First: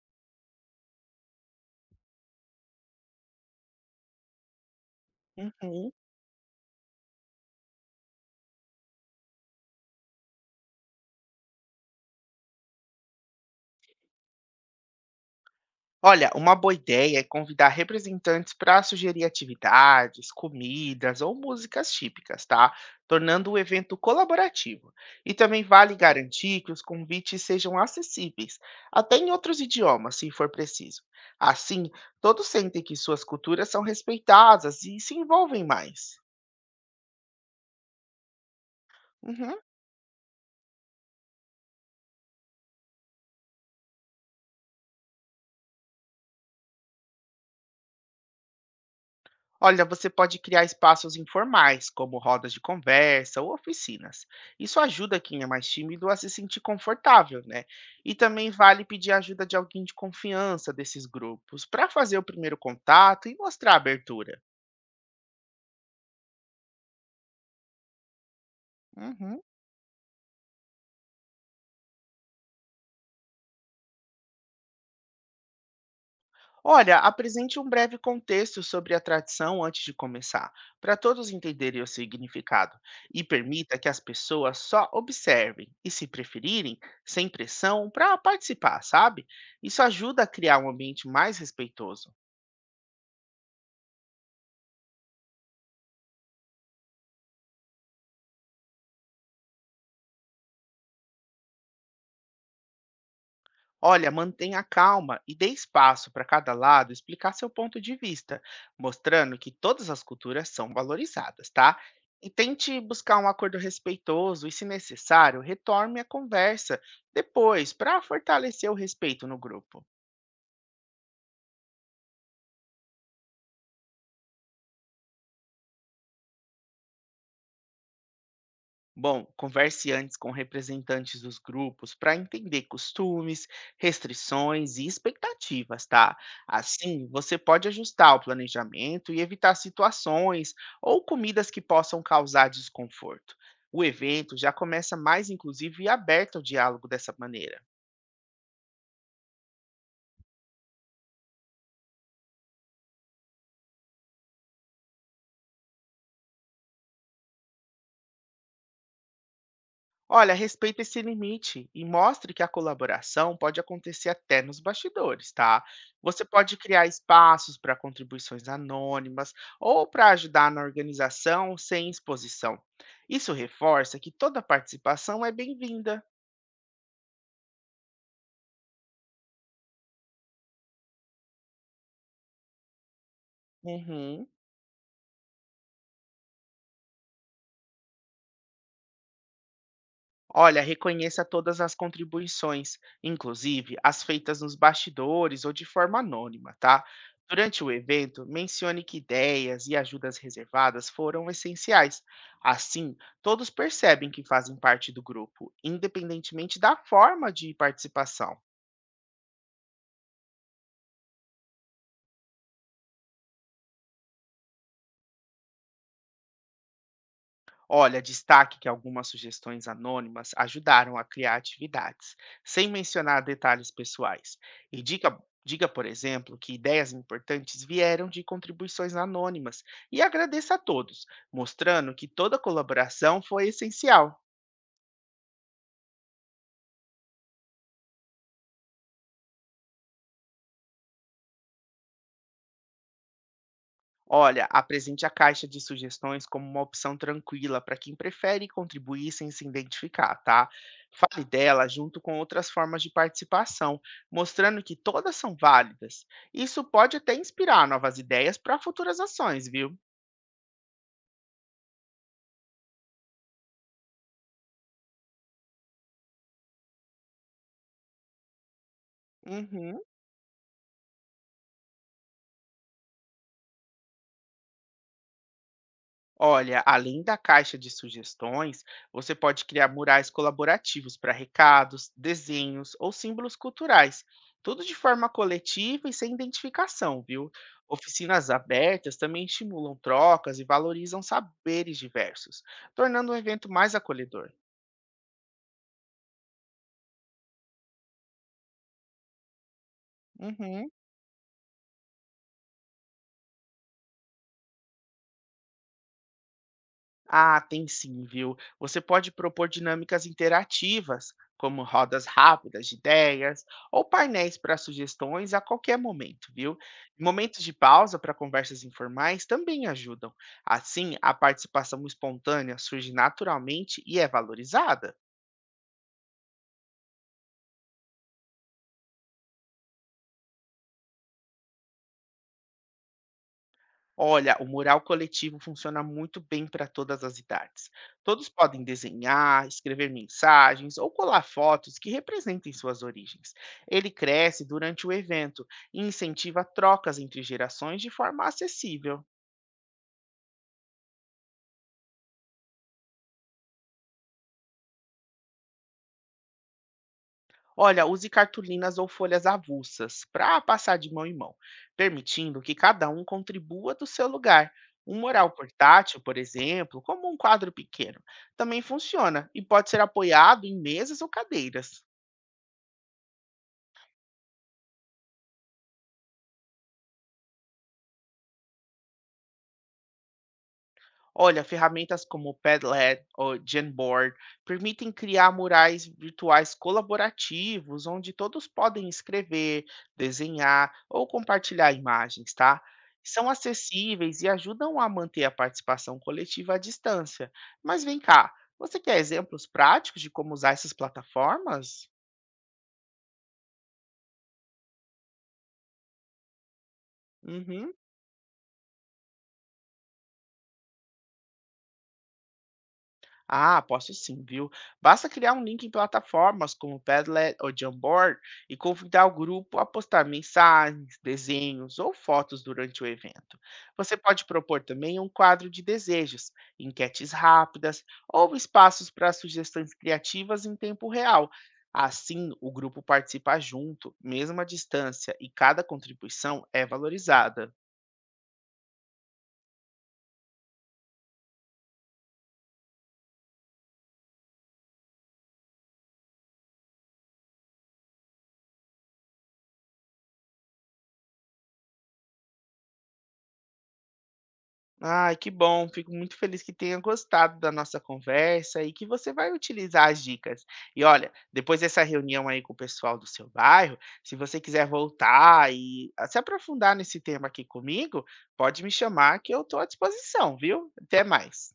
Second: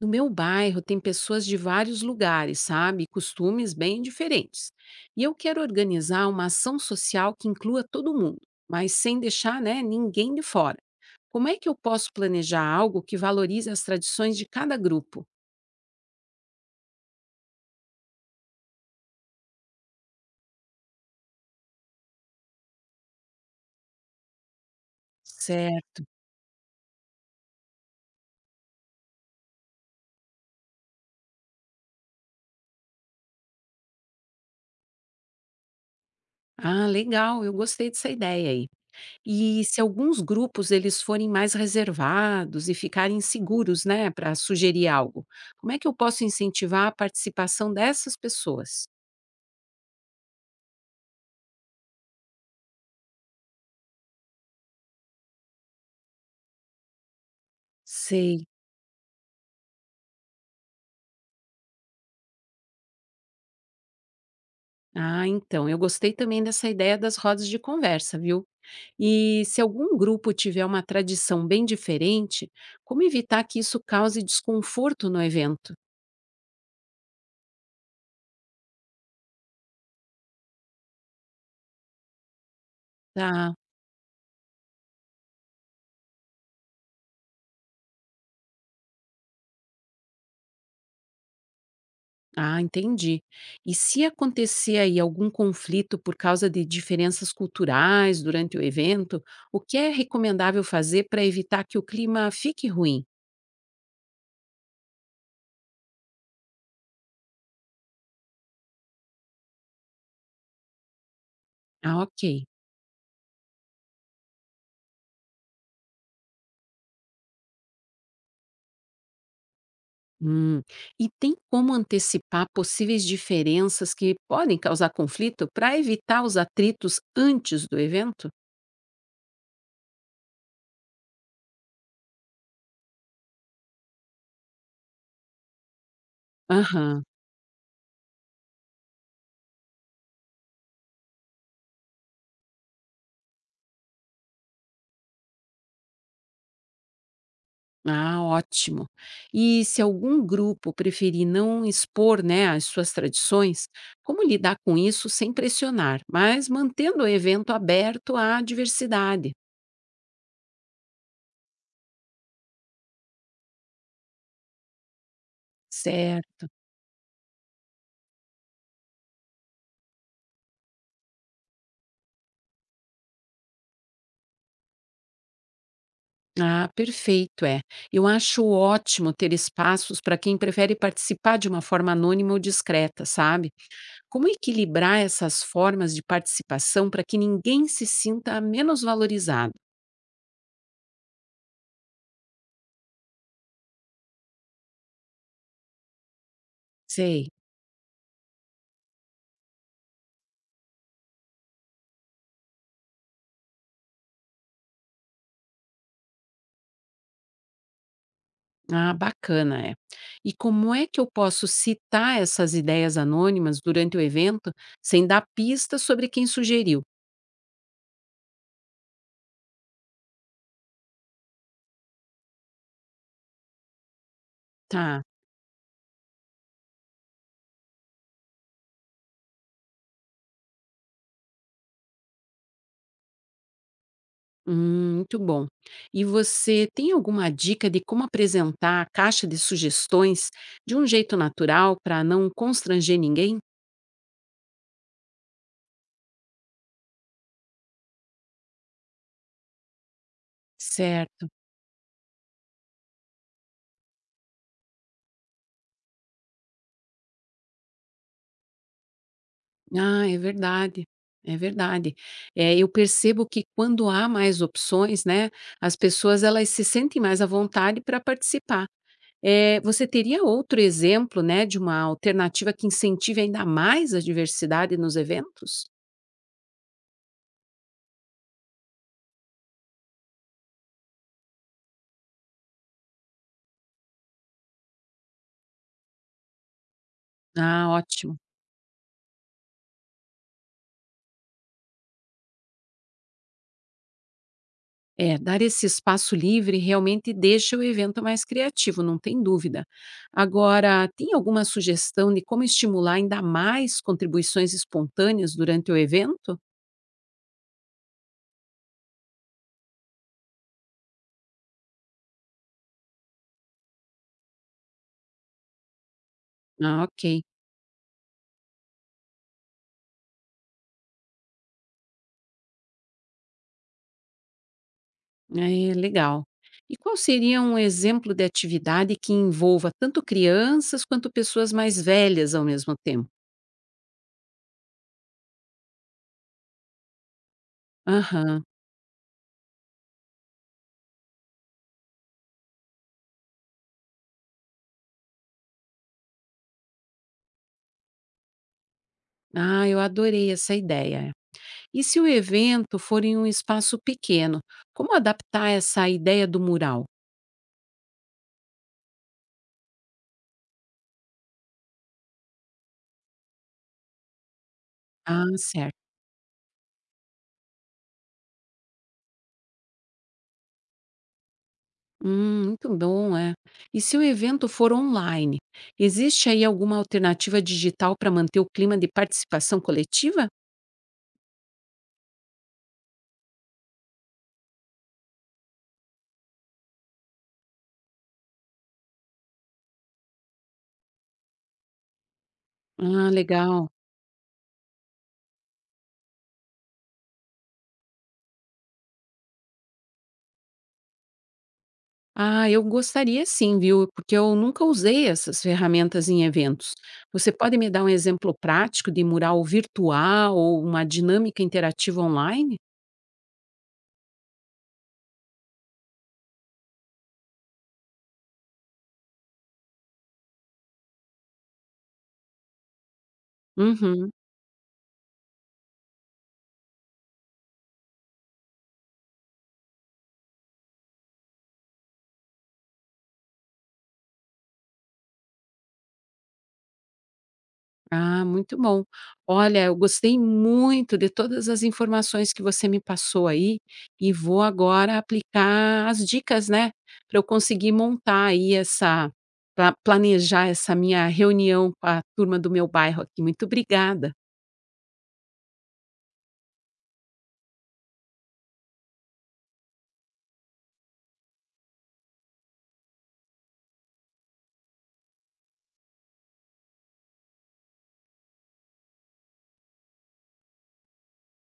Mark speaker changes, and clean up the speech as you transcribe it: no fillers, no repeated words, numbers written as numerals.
Speaker 1: No meu bairro tem pessoas de vários lugares, sabe? E costumes bem diferentes. E eu quero
Speaker 2: Uhum.
Speaker 1: organizar uma ação social que inclua todo mundo, mas sem deixar, né, ninguém de fora. Como é que eu posso planejar algo que valorize as tradições de cada grupo?
Speaker 2: Olha, uma boa ideia é convidar representantes para sugerir atividades, comidas ou músicas típicas, tá? Tornando o evento colaborativo. E também vale
Speaker 1: Certo.
Speaker 2: garantir que os convites sejam acessíveis, até em outros idiomas, se for preciso. Assim, todos sentem que suas culturas são respeitadas e se envolvem mais.
Speaker 1: Ah, legal, eu gostei dessa ideia aí.
Speaker 2: Uhum.
Speaker 1: E se alguns grupos eles forem mais reservados e ficarem seguros, né, para sugerir algo, como é que eu posso incentivar a participação dessas pessoas?
Speaker 2: Olha, você pode criar espaços informais, como rodas de conversa ou oficinas. Isso ajuda quem é mais tímido a se sentir confortável, né? E
Speaker 1: Sei.
Speaker 2: também vale pedir ajuda de alguém de confiança desses grupos para fazer o primeiro contato e mostrar a abertura.
Speaker 1: Ah, então, eu gostei também dessa ideia das rodas de conversa, viu?
Speaker 2: Uhum.
Speaker 1: E se algum grupo tiver uma tradição bem diferente, como evitar que isso cause desconforto no evento?
Speaker 2: Olha, apresente um breve contexto sobre a tradição antes de começar, para todos entenderem o significado, e
Speaker 1: Tá.
Speaker 2: permita que as pessoas só observem e, se preferirem, sem pressão, para participar, sabe? Isso ajuda a criar um ambiente mais respeitoso.
Speaker 1: Ah, entendi. E se acontecer aí algum conflito por causa de diferenças culturais durante o evento, o que é recomendável fazer para evitar que o clima fique ruim?
Speaker 2: Olha, mantenha calma e dê espaço para cada lado explicar seu ponto de vista, mostrando que todas as culturas são valorizadas, tá?
Speaker 1: Ah,
Speaker 2: E
Speaker 1: ok.
Speaker 2: tente buscar um acordo respeitoso e, se necessário, retorne a conversa depois para fortalecer o respeito no grupo.
Speaker 1: Hum. E tem como antecipar possíveis diferenças que podem causar conflito para evitar os atritos antes do evento?
Speaker 2: Bom, converse antes com representantes dos grupos para entender costumes, restrições e expectativas, tá?
Speaker 1: Aham.
Speaker 2: Assim, você pode ajustar o planejamento e evitar situações ou comidas que possam causar desconforto. O evento já começa mais inclusivo e aberto ao diálogo dessa maneira.
Speaker 1: Ah, ótimo. E se algum grupo preferir não expor, né, as suas tradições, como lidar com isso sem pressionar, mas mantendo o evento aberto à diversidade?
Speaker 2: Olha, respeita esse limite e mostre que a colaboração pode acontecer até nos bastidores, tá? Você
Speaker 1: Certo.
Speaker 2: pode criar espaços para contribuições anônimas ou para ajudar na organização sem exposição. Isso reforça que toda participação é bem-vinda.
Speaker 1: Ah, perfeito, é. Eu acho ótimo ter espaços para quem prefere participar de uma forma anônima ou discreta, sabe? Como
Speaker 2: Uhum.
Speaker 1: equilibrar essas formas de participação para que ninguém se sinta menos valorizado?
Speaker 2: Olha, reconheça todas as contribuições, inclusive as feitas nos bastidores ou de forma anônima, tá?
Speaker 1: Sei.
Speaker 2: Durante o evento, mencione que ideias e ajudas reservadas foram essenciais. Assim, todos percebem que fazem parte do grupo, independentemente da forma de participação.
Speaker 1: Ah, bacana, é. E como é que eu posso citar essas ideias anônimas durante o evento sem dar pistas sobre quem sugeriu?
Speaker 2: Olha, destaque que algumas sugestões anônimas ajudaram a criar atividades, sem mencionar detalhes pessoais. E
Speaker 1: Tá.
Speaker 2: diga, por exemplo, que ideias importantes vieram de contribuições anônimas e agradeça a todos, mostrando que toda colaboração foi essencial.
Speaker 1: Muito bom. E você tem alguma dica de como apresentar a caixa de sugestões de um jeito natural para não constranger ninguém?
Speaker 2: Olha, apresente a caixa de sugestões como uma opção tranquila para quem prefere contribuir sem se identificar, tá? Fale
Speaker 1: Certo.
Speaker 2: dela junto com outras formas de participação, mostrando que todas são válidas. Isso pode até inspirar novas ideias para futuras ações, viu?
Speaker 1: Ah, é verdade, é verdade. É, eu percebo que quando há mais opções, né, as pessoas elas se sentem mais à vontade para participar. É,
Speaker 2: Uhum.
Speaker 1: você teria outro exemplo, né, de uma alternativa que incentive ainda mais a diversidade nos eventos?
Speaker 2: Olha, além da caixa de sugestões, você pode criar murais colaborativos para recados, desenhos ou símbolos culturais, tudo de forma coletiva e sem identificação, viu?
Speaker 1: Ah, ótimo.
Speaker 2: Oficinas abertas também estimulam trocas e valorizam saberes diversos, tornando o evento mais acolhedor.
Speaker 1: É, dar esse espaço livre realmente deixa o evento mais criativo, não tem dúvida.
Speaker 2: Uhum.
Speaker 1: Agora, tem alguma sugestão de como estimular ainda mais contribuições espontâneas durante o evento?
Speaker 2: Ah, tem sim, viu? Você pode propor dinâmicas interativas, como rodas rápidas de ideias ou painéis para sugestões a qualquer momento, viu?
Speaker 1: Ah, ok.
Speaker 2: Momentos de pausa para conversas informais também ajudam. Assim, a participação espontânea surge naturalmente e é valorizada.
Speaker 1: É, legal. E qual seria um exemplo de atividade que envolva tanto crianças quanto pessoas mais velhas ao mesmo tempo?
Speaker 2: Olha, o mural coletivo funciona muito bem para todas as idades. Todos
Speaker 1: Aham.
Speaker 2: podem desenhar, escrever mensagens ou colar fotos que representem suas origens. Ele cresce durante o evento e incentiva trocas entre gerações de forma acessível.
Speaker 1: Ah, eu adorei essa ideia. E se o evento for em um espaço pequeno, como adaptar essa ideia do mural?
Speaker 2: Olha, use cartolinas ou folhas avulsas para passar de mão em mão, permitindo que cada um contribua do seu lugar. Um
Speaker 1: Ah,
Speaker 2: mural
Speaker 1: certo.
Speaker 2: portátil, por exemplo, como um quadro pequeno, também funciona e pode ser apoiado em mesas ou cadeiras.
Speaker 1: Muito bom, é. E se o evento for online, existe aí alguma alternativa digital para manter o clima de participação coletiva?
Speaker 2: Olha, ferramentas como Padlet ou Jamboard permitem criar murais virtuais colaborativos, onde todos podem escrever, desenhar ou compartilhar imagens, tá?
Speaker 1: Ah,
Speaker 2: São
Speaker 1: legal.
Speaker 2: acessíveis e ajudam a manter a participação coletiva à distância. Mas vem cá, você quer exemplos práticos de como usar essas plataformas?
Speaker 1: Ah, eu gostaria sim, viu? Porque eu nunca usei essas ferramentas em eventos. Você pode me
Speaker 2: Uhum.
Speaker 1: dar um exemplo prático de mural virtual ou uma dinâmica interativa online?
Speaker 2: Ah, posso sim, viu? Basta criar um link em plataformas como Padlet ou Jamboard e convidar o grupo a postar mensagens, desenhos ou fotos durante o evento. Você
Speaker 1: Uhum.
Speaker 2: pode propor também um quadro de desejos, enquetes rápidas ou espaços para sugestões criativas em tempo real. Assim, o grupo participa junto, mesmo à distância, e cada contribuição é valorizada.
Speaker 1: Ah, muito bom. Olha, eu gostei muito de todas as informações que você me passou aí e vou agora aplicar as dicas, né? Para eu conseguir montar aí essa, pra planejar essa minha reunião com a turma do meu bairro aqui. Muito obrigada.
Speaker 2: Ai, que bom. Fico muito feliz que tenha gostado da nossa conversa e que você vai utilizar as dicas. E olha, depois dessa reunião aí com o pessoal do seu bairro, se você quiser voltar e se aprofundar nesse tema aqui comigo, pode me chamar que eu estou à disposição, viu? Até mais.